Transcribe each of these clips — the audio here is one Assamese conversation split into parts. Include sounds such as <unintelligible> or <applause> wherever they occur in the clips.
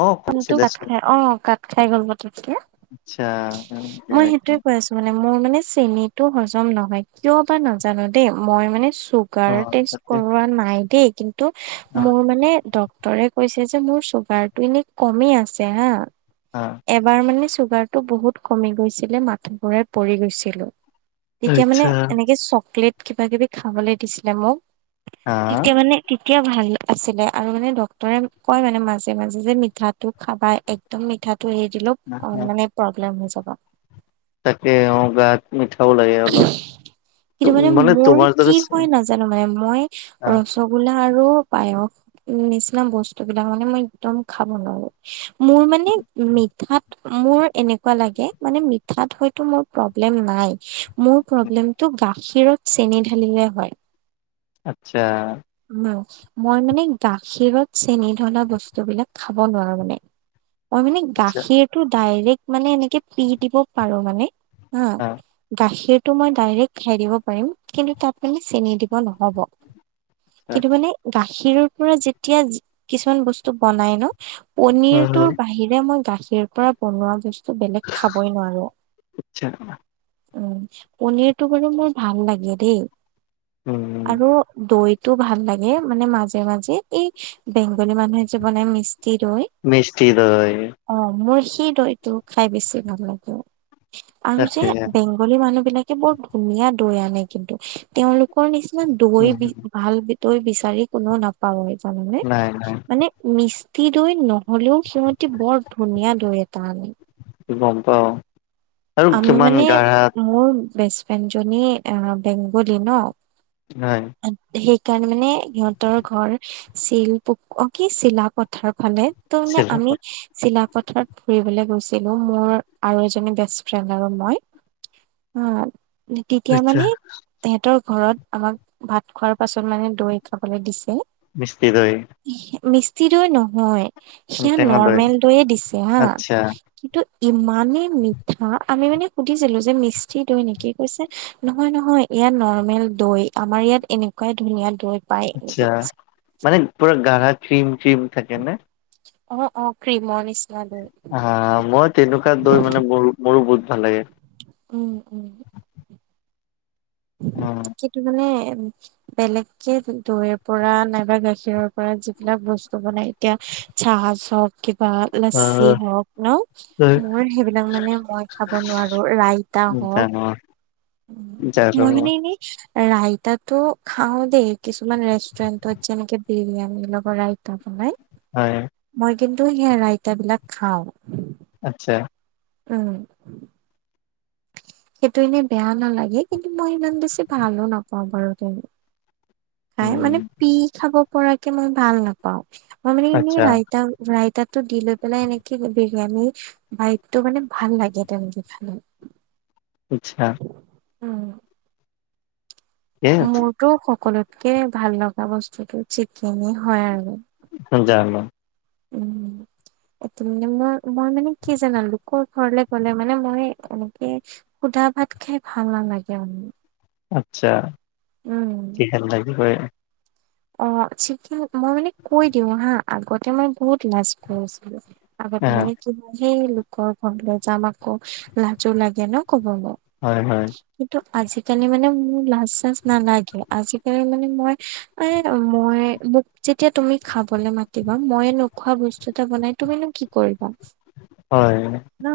অ কাত কৰিছিলেচোন খাই অ, কাত খাই গ'ল পতককে। আচ্ছা। মই সেইটোয়ে কৈ আছো মানে মোৰ মানে চেনিতো হজম নহয় কিয় বা নাজানো দেই মই মানে অ চুগাৰ টেষ্ট তাকে কৰোৱা নাইদেই কিন্তু অ অ মোৰ মানে ডক ক্তৰে কৈছে যে, মোৰ চুগাৰটো এনেই কমেই আছে হা, এবাৰ মানে চুগাৰ টো বহুত কমি গৈছিলে মাথাঘূৰাই পৰি গৈছিলো। তেতিয়া মানে আচ্ছা এনেকে চকলেট কিবা-কিবি খাবলৈ দিছিলে মোক হা তেতিয়া মানে তেতিয়া ভাল আছিলে আৰু মানে ডক্তৰে কয় মানে মাজে-মাজে যে মি মিঠাটো খাবা একদম মিঠাটো এৰি দিলো অ, মানে প্ৰব্লেম হৈ যাব। তাকে অ, গাত মিঠাও লাগে অলপ তো কিন্তু মানে মোৰ তোমাৰ কি দৰে চ হয় নাজানো মানে মই আ ৰসগোল্লা আৰু পায়স নিচিনা বস্তুবিলাক মানে মই এক্দম খাব নোৱাৰো। মোৰ মানে হুম, মিঠাত মোৰ এনেকুৱা লাগে মানে মিঠাত হয়তো মোৰ প্ৰব্লেম নাই মোৰ হুম। প্ৰব্লেমটো গাখীৰত চেনি ঢালিলে হয়। আচ্ছা, মই মানে গাখীৰত চেনি ধলা বস্তু বিলাক খাব নোৱাৰো মানে। মই মানে আচ্ছা গাখীৰটো ডাইৰেক্ট মানে এনেকে পি, দিব পাৰো মানে অ, আচ্ছা গাখীৰ মই ডাইৰেক খাই দিব পাৰিম কিন্তু তাত মানে চেনি দিব নহ'ব। কিন্তু মানে গাখীৰৰ পৰা যেতিয়া কিছুমান বস্তু বনাই ন। হুম, পনিৰটোৰ হুম। বাহিৰে মই গাখীৰ পৰা বনোৱা ব বেলেগ খাবই নোৱাৰো। আচ্ছা উম পনীৰটো বাৰু মোৰ ভাল লাগে দেই উম আৰু দৈ টো ভাল লাগে মানে মাজে মাজে এই বেংগলী মানুহে যে বনাই মি দৈ মিষ্টি দৈ অ মোৰ সেই দৈটো খাই বেছি ভাল লাগে আৰু যে তাকে বেংগলী মানুহ বিলাক বৰ ধুনীয়া দৈ আনে কিন্তু তেওঁলোকৰ নিচিনা দৈ উম বি ভাল দৈ বিচ ৰি তাৰে কোনেও নাপাও জানানে? নাই নাই মানে মি ঠি দৈ নহলেও সিহতি বৰ ধুনীয়া দৈ এটা আনে। গম পাও আৰু কিমান গাঢ়া বেষ্টগ্ৰিয়েণ্ড জনী এ বেংগলী ন হয় সেই কাৰণ মানে সিহঁতৰ ঘৰ চিল প কি চিলাপথাৰ ফালে। ত মানে আমি চিলাপত। চিলাপথাৰত ফুৰিবলৈ গৈছিলো মোৰ আৰু এজনী ব্যস্ত <inaudible> ফ্ৰেণ্ড আৰু মই অ তেতিয়া আচ্ছা মানে তেহতৰ ঘৰত আমাক ভাত খোৱাৰ পাছত মানে দৈ খাবলৈ দিছে মিস্তি দৈ মিষ্টি দৈ নহয় সেয়া টেঙা দৈ নৰ্মেল দৈয়ে দিছে হা আচ্ছা কিন্তু ইমানে মি <inaudible> হা আমি মানে সুধিছিলো যে মিস্তি দৈ নেকি কৈছে নহয় নহয় এয়া নৰ্মেল দৈ আমাৰ ইয়াত এনেকুৱাই ধুনীয়া দৈ পায় এনেকে আচছা মানে পুৰা গাৰহা ক্ৰীম ক্ৰীম থাকে নে অ অ ক্ৰীমৰ নিছি <inaudible> হা মই তেনেকুৱা দৈ মানে মোৰ মোৰো বহুত ভাল লাগে উম উম উম। কিন্তু মানে বেলেগকে দৈৰ পৰা নাইবা গাখীৰৰ পৰা যিবিলাক বস্তু বনাই এতিয়া চাহ চব <inaudible> বা অ লাচঁচি হওক ন মোৰ সেইবিলাক মানে মই খাব নোৱাৰো ৰাইতা হওক <inaudible> জানো মানে ৰাইতাটো খাও দেই কিছুমান ৰেষ্টুৰেণ্টত যেনেকে বিৰিয়ানীৰ লগত ৰাইতা বনাই হয় মই কিন্তু সেই ৰাইতা বিলাক খাওঁ আত্ছা উম <inaudible> সেইটো এনেই বেয়া নালাগে কিন্তু মই ইমান বেছি ভালো নাপাওঁ বাৰু কিন খাই মানে উম। পি খাব পৰাকে মই ভাল নাপাওঁ ময় মানে এনে আচ্ছা ৰাইতা ৰাইতাত টো দি লৈ পেলাই এনেকে বিৰিয়ানী বাইতটো মানে ভাল লাগে তেনেকে খালে আচ্ছা অ এ মোৰতটো সকলোতকে ভাল লগা বস্তুতটো চিকেনি হয় আৰু <unintelligible> উম এটো মানে মই মই মানে কি জানা লোকৰ ঘৰলে গ'লে মানে মই এনেকে খুদা ভাত খাই ভাল নালাগে মানে আচ্ছা উম। কি <inaudible> অ চিকেন মই মানে কৈ দিওঁ হা আগতে মই বহুত লাজ কৰিছিলো আগতে আহ মানে কিবা সেই লোকৰ ঘৰলৈ যাম আকৌ লাজো লাগে ন কবনো হয় অ', হয় কিন্তু আজিকালি মানে মোৰ লাজ চাজ নালাগে আজিকালি মানে মই এ মই মোক যেতিয়া তুমি খাবলৈ মাতিবা মই নোখোৱা বস্তু এটা বনাই তুমিনো কি কৰিবা হয় ন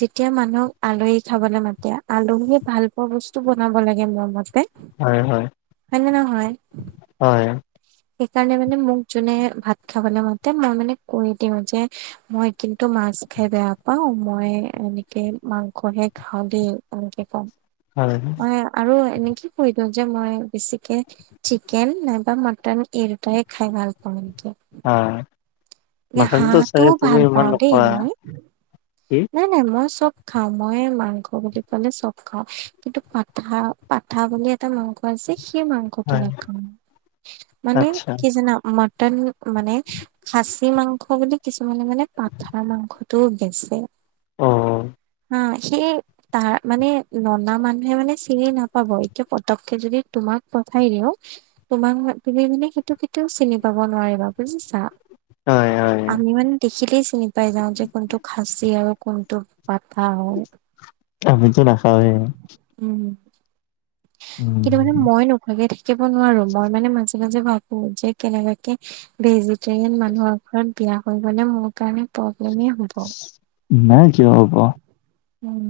যেতিয়া মানুহক আলহী খাবলৈ মাতে আলহীয়ে ভাল পোৱা বস্তু বনাব লাগে মোৰমতে হয় হয় হয়নে নহয় হয় সেইকাৰণে মানে মোক যোনে ভাত খাবলৈ মাতে মই মানে কৈ দিওঁ যে মই কিন্তু মা- -ছ খাই বেয়া পাও মই এনেকে মাংসহে খাওঁ দ এনেকে কম হয় আৰু এনেকে কৈ দিওঁ যে মই বেছিকে চিকেন নাইবা মটন এই দুটাইে খাই ভাল পাওঁ অ এ মাটনটো চাগে হাঁহটোও তুমি ভাল ইমান পাওঁ দেই নোখোৱা মই। কি নাই নাই মই চব খাওঁ। মই মাংস বুলি কলে চব খাওঁ কিন্তু পাঠা পাঠা বুলি এটা মাংস আছে সেই মাংসটো হয় নাখাওঁ মানে আচ্ছা কি জানা <unintelligible> মানে খাচী মাংস বুলি কিছুমানে মানে পাঠাৰ মাংসটো বেচে। অহ। হা সেই তাৰ মানে ননা মানুহে মানে চিনি নাপাব এতিয়া পতককে যদি তোমাক পঠাই দিও তোমাক তুমি মানে সেইটো কেতিয়াও চিনি পাব নোৱাৰিবা বুজিছা? হয় হয় আমি মানে দেখিলেই চিনি পাই যাওঁ যে কোনটো খাচি আৰু কোনটো পাঠা হয়। আমিতো নাখাওঁৱেই! উম কিন্তু মানে মই নোখোৱাকে থাকি <inaudible> নোৱাৰো মই মানে মাজে মাজে ভাবো যে কেনেবাকে ভেজিটেৰিয়ান মানুহৰ ঘৰত বিয়া হৈ গ'লে মোৰ কাৰণে প্ৰব্লেমেই হ'ব। নাই কিয় হব। উম।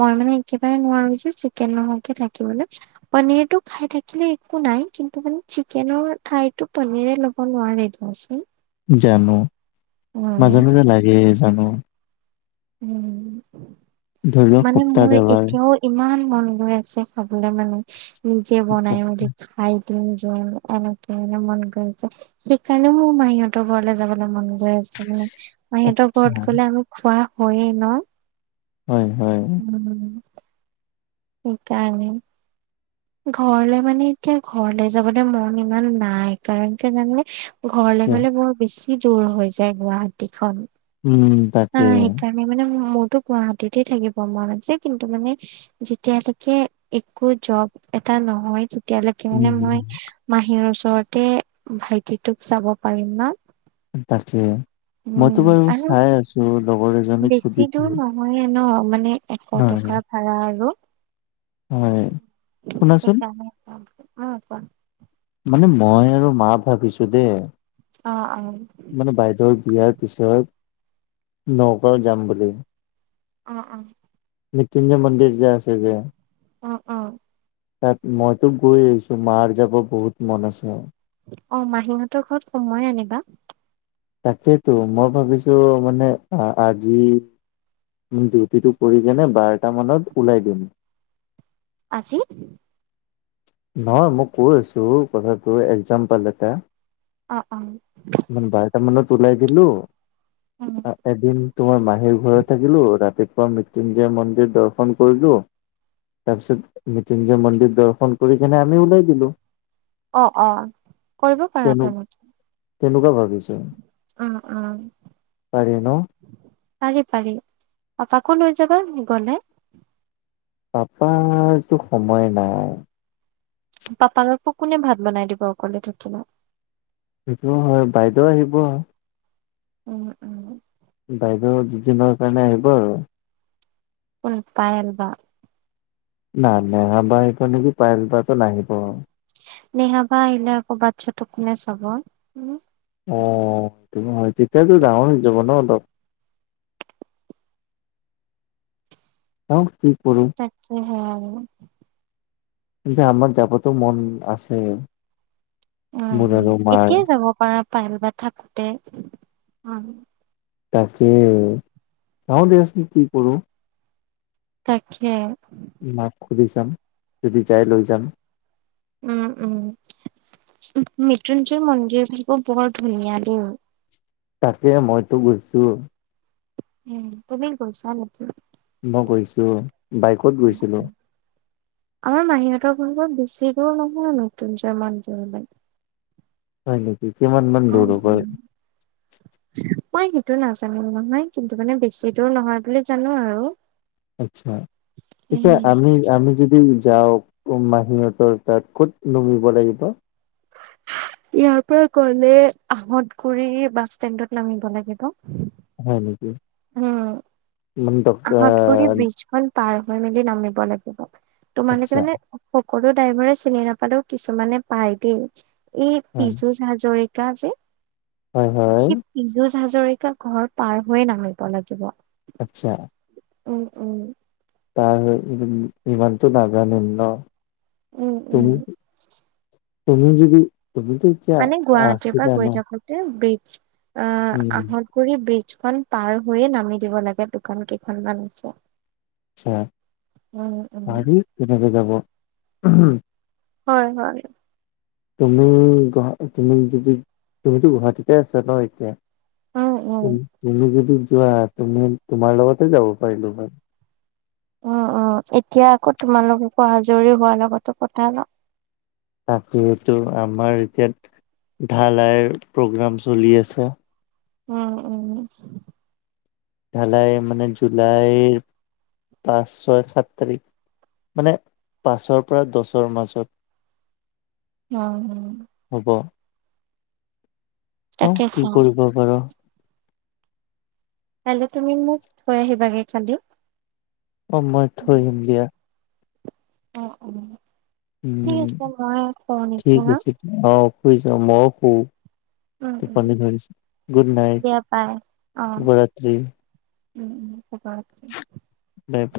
মই মানে একেবাৰে নোৱাৰো যে চিকেন নোহোৱাকে থাকিবলৈ পনিৰটো খাই থাকিলে একো নাই। কিন্তু মানে চিকেনৰ ঠাইতো পনীৰে ল'ব নোৱাৰে দিয়াচোন। জানো মাজে উম। মাজে লাগে জানো। উম ধৰি লওক মানে মোৰ সপ্তাহত এবাৰ। এতিয়াও ইমান মন গৈ আছে খাবলৈ মানে নিজে আচ্ছা বনাই মেলি খাই নিজৰ এনেকে মানে মন গৈ আছে। সেইকাৰণেও মোৰ মাহীহঁতৰ ঘৰলৈ যাবলৈ মন গৈ আছে মানে! মাহীহঁতৰ আচ্ছা, ঘৰত গলে আমি খোৱা হয়েই ন! হয়, হয়। উম, সেইকাৰণে ঘৰলে মানে এতিয়া ঘৰলে যাবলৈ মন ইমান নাই। কাৰণ কিয় জানানে? ঘৰলৈ আচ্ছা। গ'লে বৰ বেছি দূৰ হৈ যায় গুৱাহাটীখন। উম, অ', তাকে। সেইকাৰণে মানে গুৱাহাটীতে থাকিব মন আছে কিন্তু মানে যেতিয়ালৈকে একো জব এ এটা নহয় তেতিয়ালৈকে উম, মানে হুম, মই মাহীৰ ওচৰতে ভাইটিটোক চাব পাৰিম ন? তাকে উম মইতো বাৰু আৰু চাই আছো লগৰ এজনীক বেছি সুধিছো। দূৰ নহয়ে ন মানে এশ হয়, টকাৰ ভাড়া আৰু। হয়। শুনাচোন, সেইকাৰণে। উম কোৱা! মানে মই আৰু মা ভাবিছো দেই! অ', অ'। মানে বাইদেউৰ বিয়াৰ পিছত নগাঁও যাম বুলি। অ', অ'। এই টিলিঙা মন্দিৰ যে আছে যে অ', অ'। তাত মইতো গৈ আহিছোঁ। মাৰ যাব বহুত মন আছে। অ', মাহীহঁতৰ ঘৰত সোমাই আনিবা। তাকেইতো মই ভাবিছোঁ মানে আজি ডিউটিটো কৰি কেনে, বাৰটা মানত ওলাই দিম। আজি? নহয়, মই কৈ আছোঁ, কথাটো একজাম্প'ল এটা। অ', অ'। <inaudible> ওলাই দিলোঁ, উম এদিন তোমাৰ মাহীৰ ঘৰত থাকিলোঁ। ৰাতি মৃত্যুঞ্জয় মন্দিৰ দৰ্শন কৰিলো। তাৰ পিছত মৃত্যুঞ্জয় মন্দিৰ দৰ্শন কৰি কেনে আমি ওলাই দিলোঁ। অ', অ', কৰিব পাৰা তেনেকে। কেনেকুৱা ভাবিম অ অ পাৰি ন পাৰি পাৰি, পাপাকো লৈ যাবা গ'লে। পাপাৰটো সময় নাই। পাপাৰ কোনে ভাত বনাই দিব অকলে থাকিলে? সেইটো হয়, বাইদেউ আহিব। উম! উম! বাইদেউ দুদিনৰ কাৰণে আহিব আৰু। কোন পায়েল বা? পায়েল বাটো নাহিব নিশা বা আহিলে আকৌ বাচ্ছাটোক কোনে চাব? উম অ', তেতিয়াতো ডাঙৰ হৈ যাব ন। অ', কি? কৰো তাকে হে। কিন্তু আমাৰ যাবতো মন আছে। উম! মোৰ আৰু মাৰ এতিয়াই যাব পাৰা পাইল বা থাকোঁতে। অহ তাকে চাওঁ দিয়াচোন, কি কৰোঁ। তাকে। মাক সুধি চাম, যদি যাই লৈ যাম। উম! উম! মৃত্যুঞ্জয় মন্দিৰটো বৰ ধুনীয়া দেই। তাকে, মইতো গৈছোঁ। উম! তুমি গৈছা নেকি? মই গৈছোঁ, বাইকত অ অ গৈছিলোঁ। আমাৰ মাহীহঁতৰ ঘৰটো বেছি দূৰ নহয় মৃত্যুঞ্জয় মন্দিৰলৈ হয় নেকি? কিমানমান উম, দূৰ হ'ব? উম। মই সেইটো নাজানো নহয়, কিন্তু মানে বেছি দূৰ নহয় বুলি জানো আৰু। আচ্ছা, এতিয়া উম। আমি আমি যদি যাও মাহীহঁতৰ তাত ক'ত নুমিব লাগিব? ইয়াৰ পৰা গ'লে আহতগুৰি বাছ ষ্টেণ্ডত নামিব লাগিব। হয় নেকি? উম! মানে আহতগুৰি ডক্তৰ ব্ৰীজখন পাৰ হৈ মেলি নামিব লাগিব। তোমালোকে আচ্ছা মানে সকলো ড্ৰাইভৰে চিনি নাপালেও, কিছুমানে পায় দেই। এই হয় পীয়ুষ হাজৰি যে হয় হয় সেই পীয়ুষ হাজৰিকা ঘৰ পাৰ হৈয়ে নামিব লাগিব। আচ্ছা। উম উম তাৰ ইমানটো নাজানে ন উম, উম। তুমি তুমি যদি তুমিতো এতিয়া মানে গুৱাহাটীৰ আছিলা ন অ উম আহঁতগুৰি ব্ৰীজ পাৰ হৈয়ে নামি দিব লাগে দোকান কেইখনমান আছে আচ্ছা উম উম। পাৰি তেনেকে যাব হয় হয় তুমি গু তুমি যদি তুমিতো গুৱাহাটীতে আছা ন এতিয়া উম উম তুমি যদি যোৱা তুমি তোমাৰ লগতে যাব পাৰিলো হয় অ অ এতিয়া আকৌ তোমালোক আকৌ আজৰি হোৱাৰ লগতো কথা লওঁ ৰাতিটো আমাৰ এতিয়া ঢালাইৰ প্ৰগ্ৰাম চলি আছে উম উম। ঢালাই মানে জুলাইৰ পাঁচ ছয় সাত তাৰিখ মানে পাঁচৰ পৰা দছৰ মাজত। উম হম। হ'ব চাও তাকে কি চাওঁ কৰিব পাৰো। কাইলে তুমি মোক থৈ আহিবা গে কালিও। অ মই থৈ আহিম দিয়া। অ অ। উম ঠিক ন আছে অ শুই যাম মইও শু। উম উম টুপনি ধৰিছে গুড নাইট দিয়া বাই অ। শুভৰাতি। উম উম শুবা। নাইপ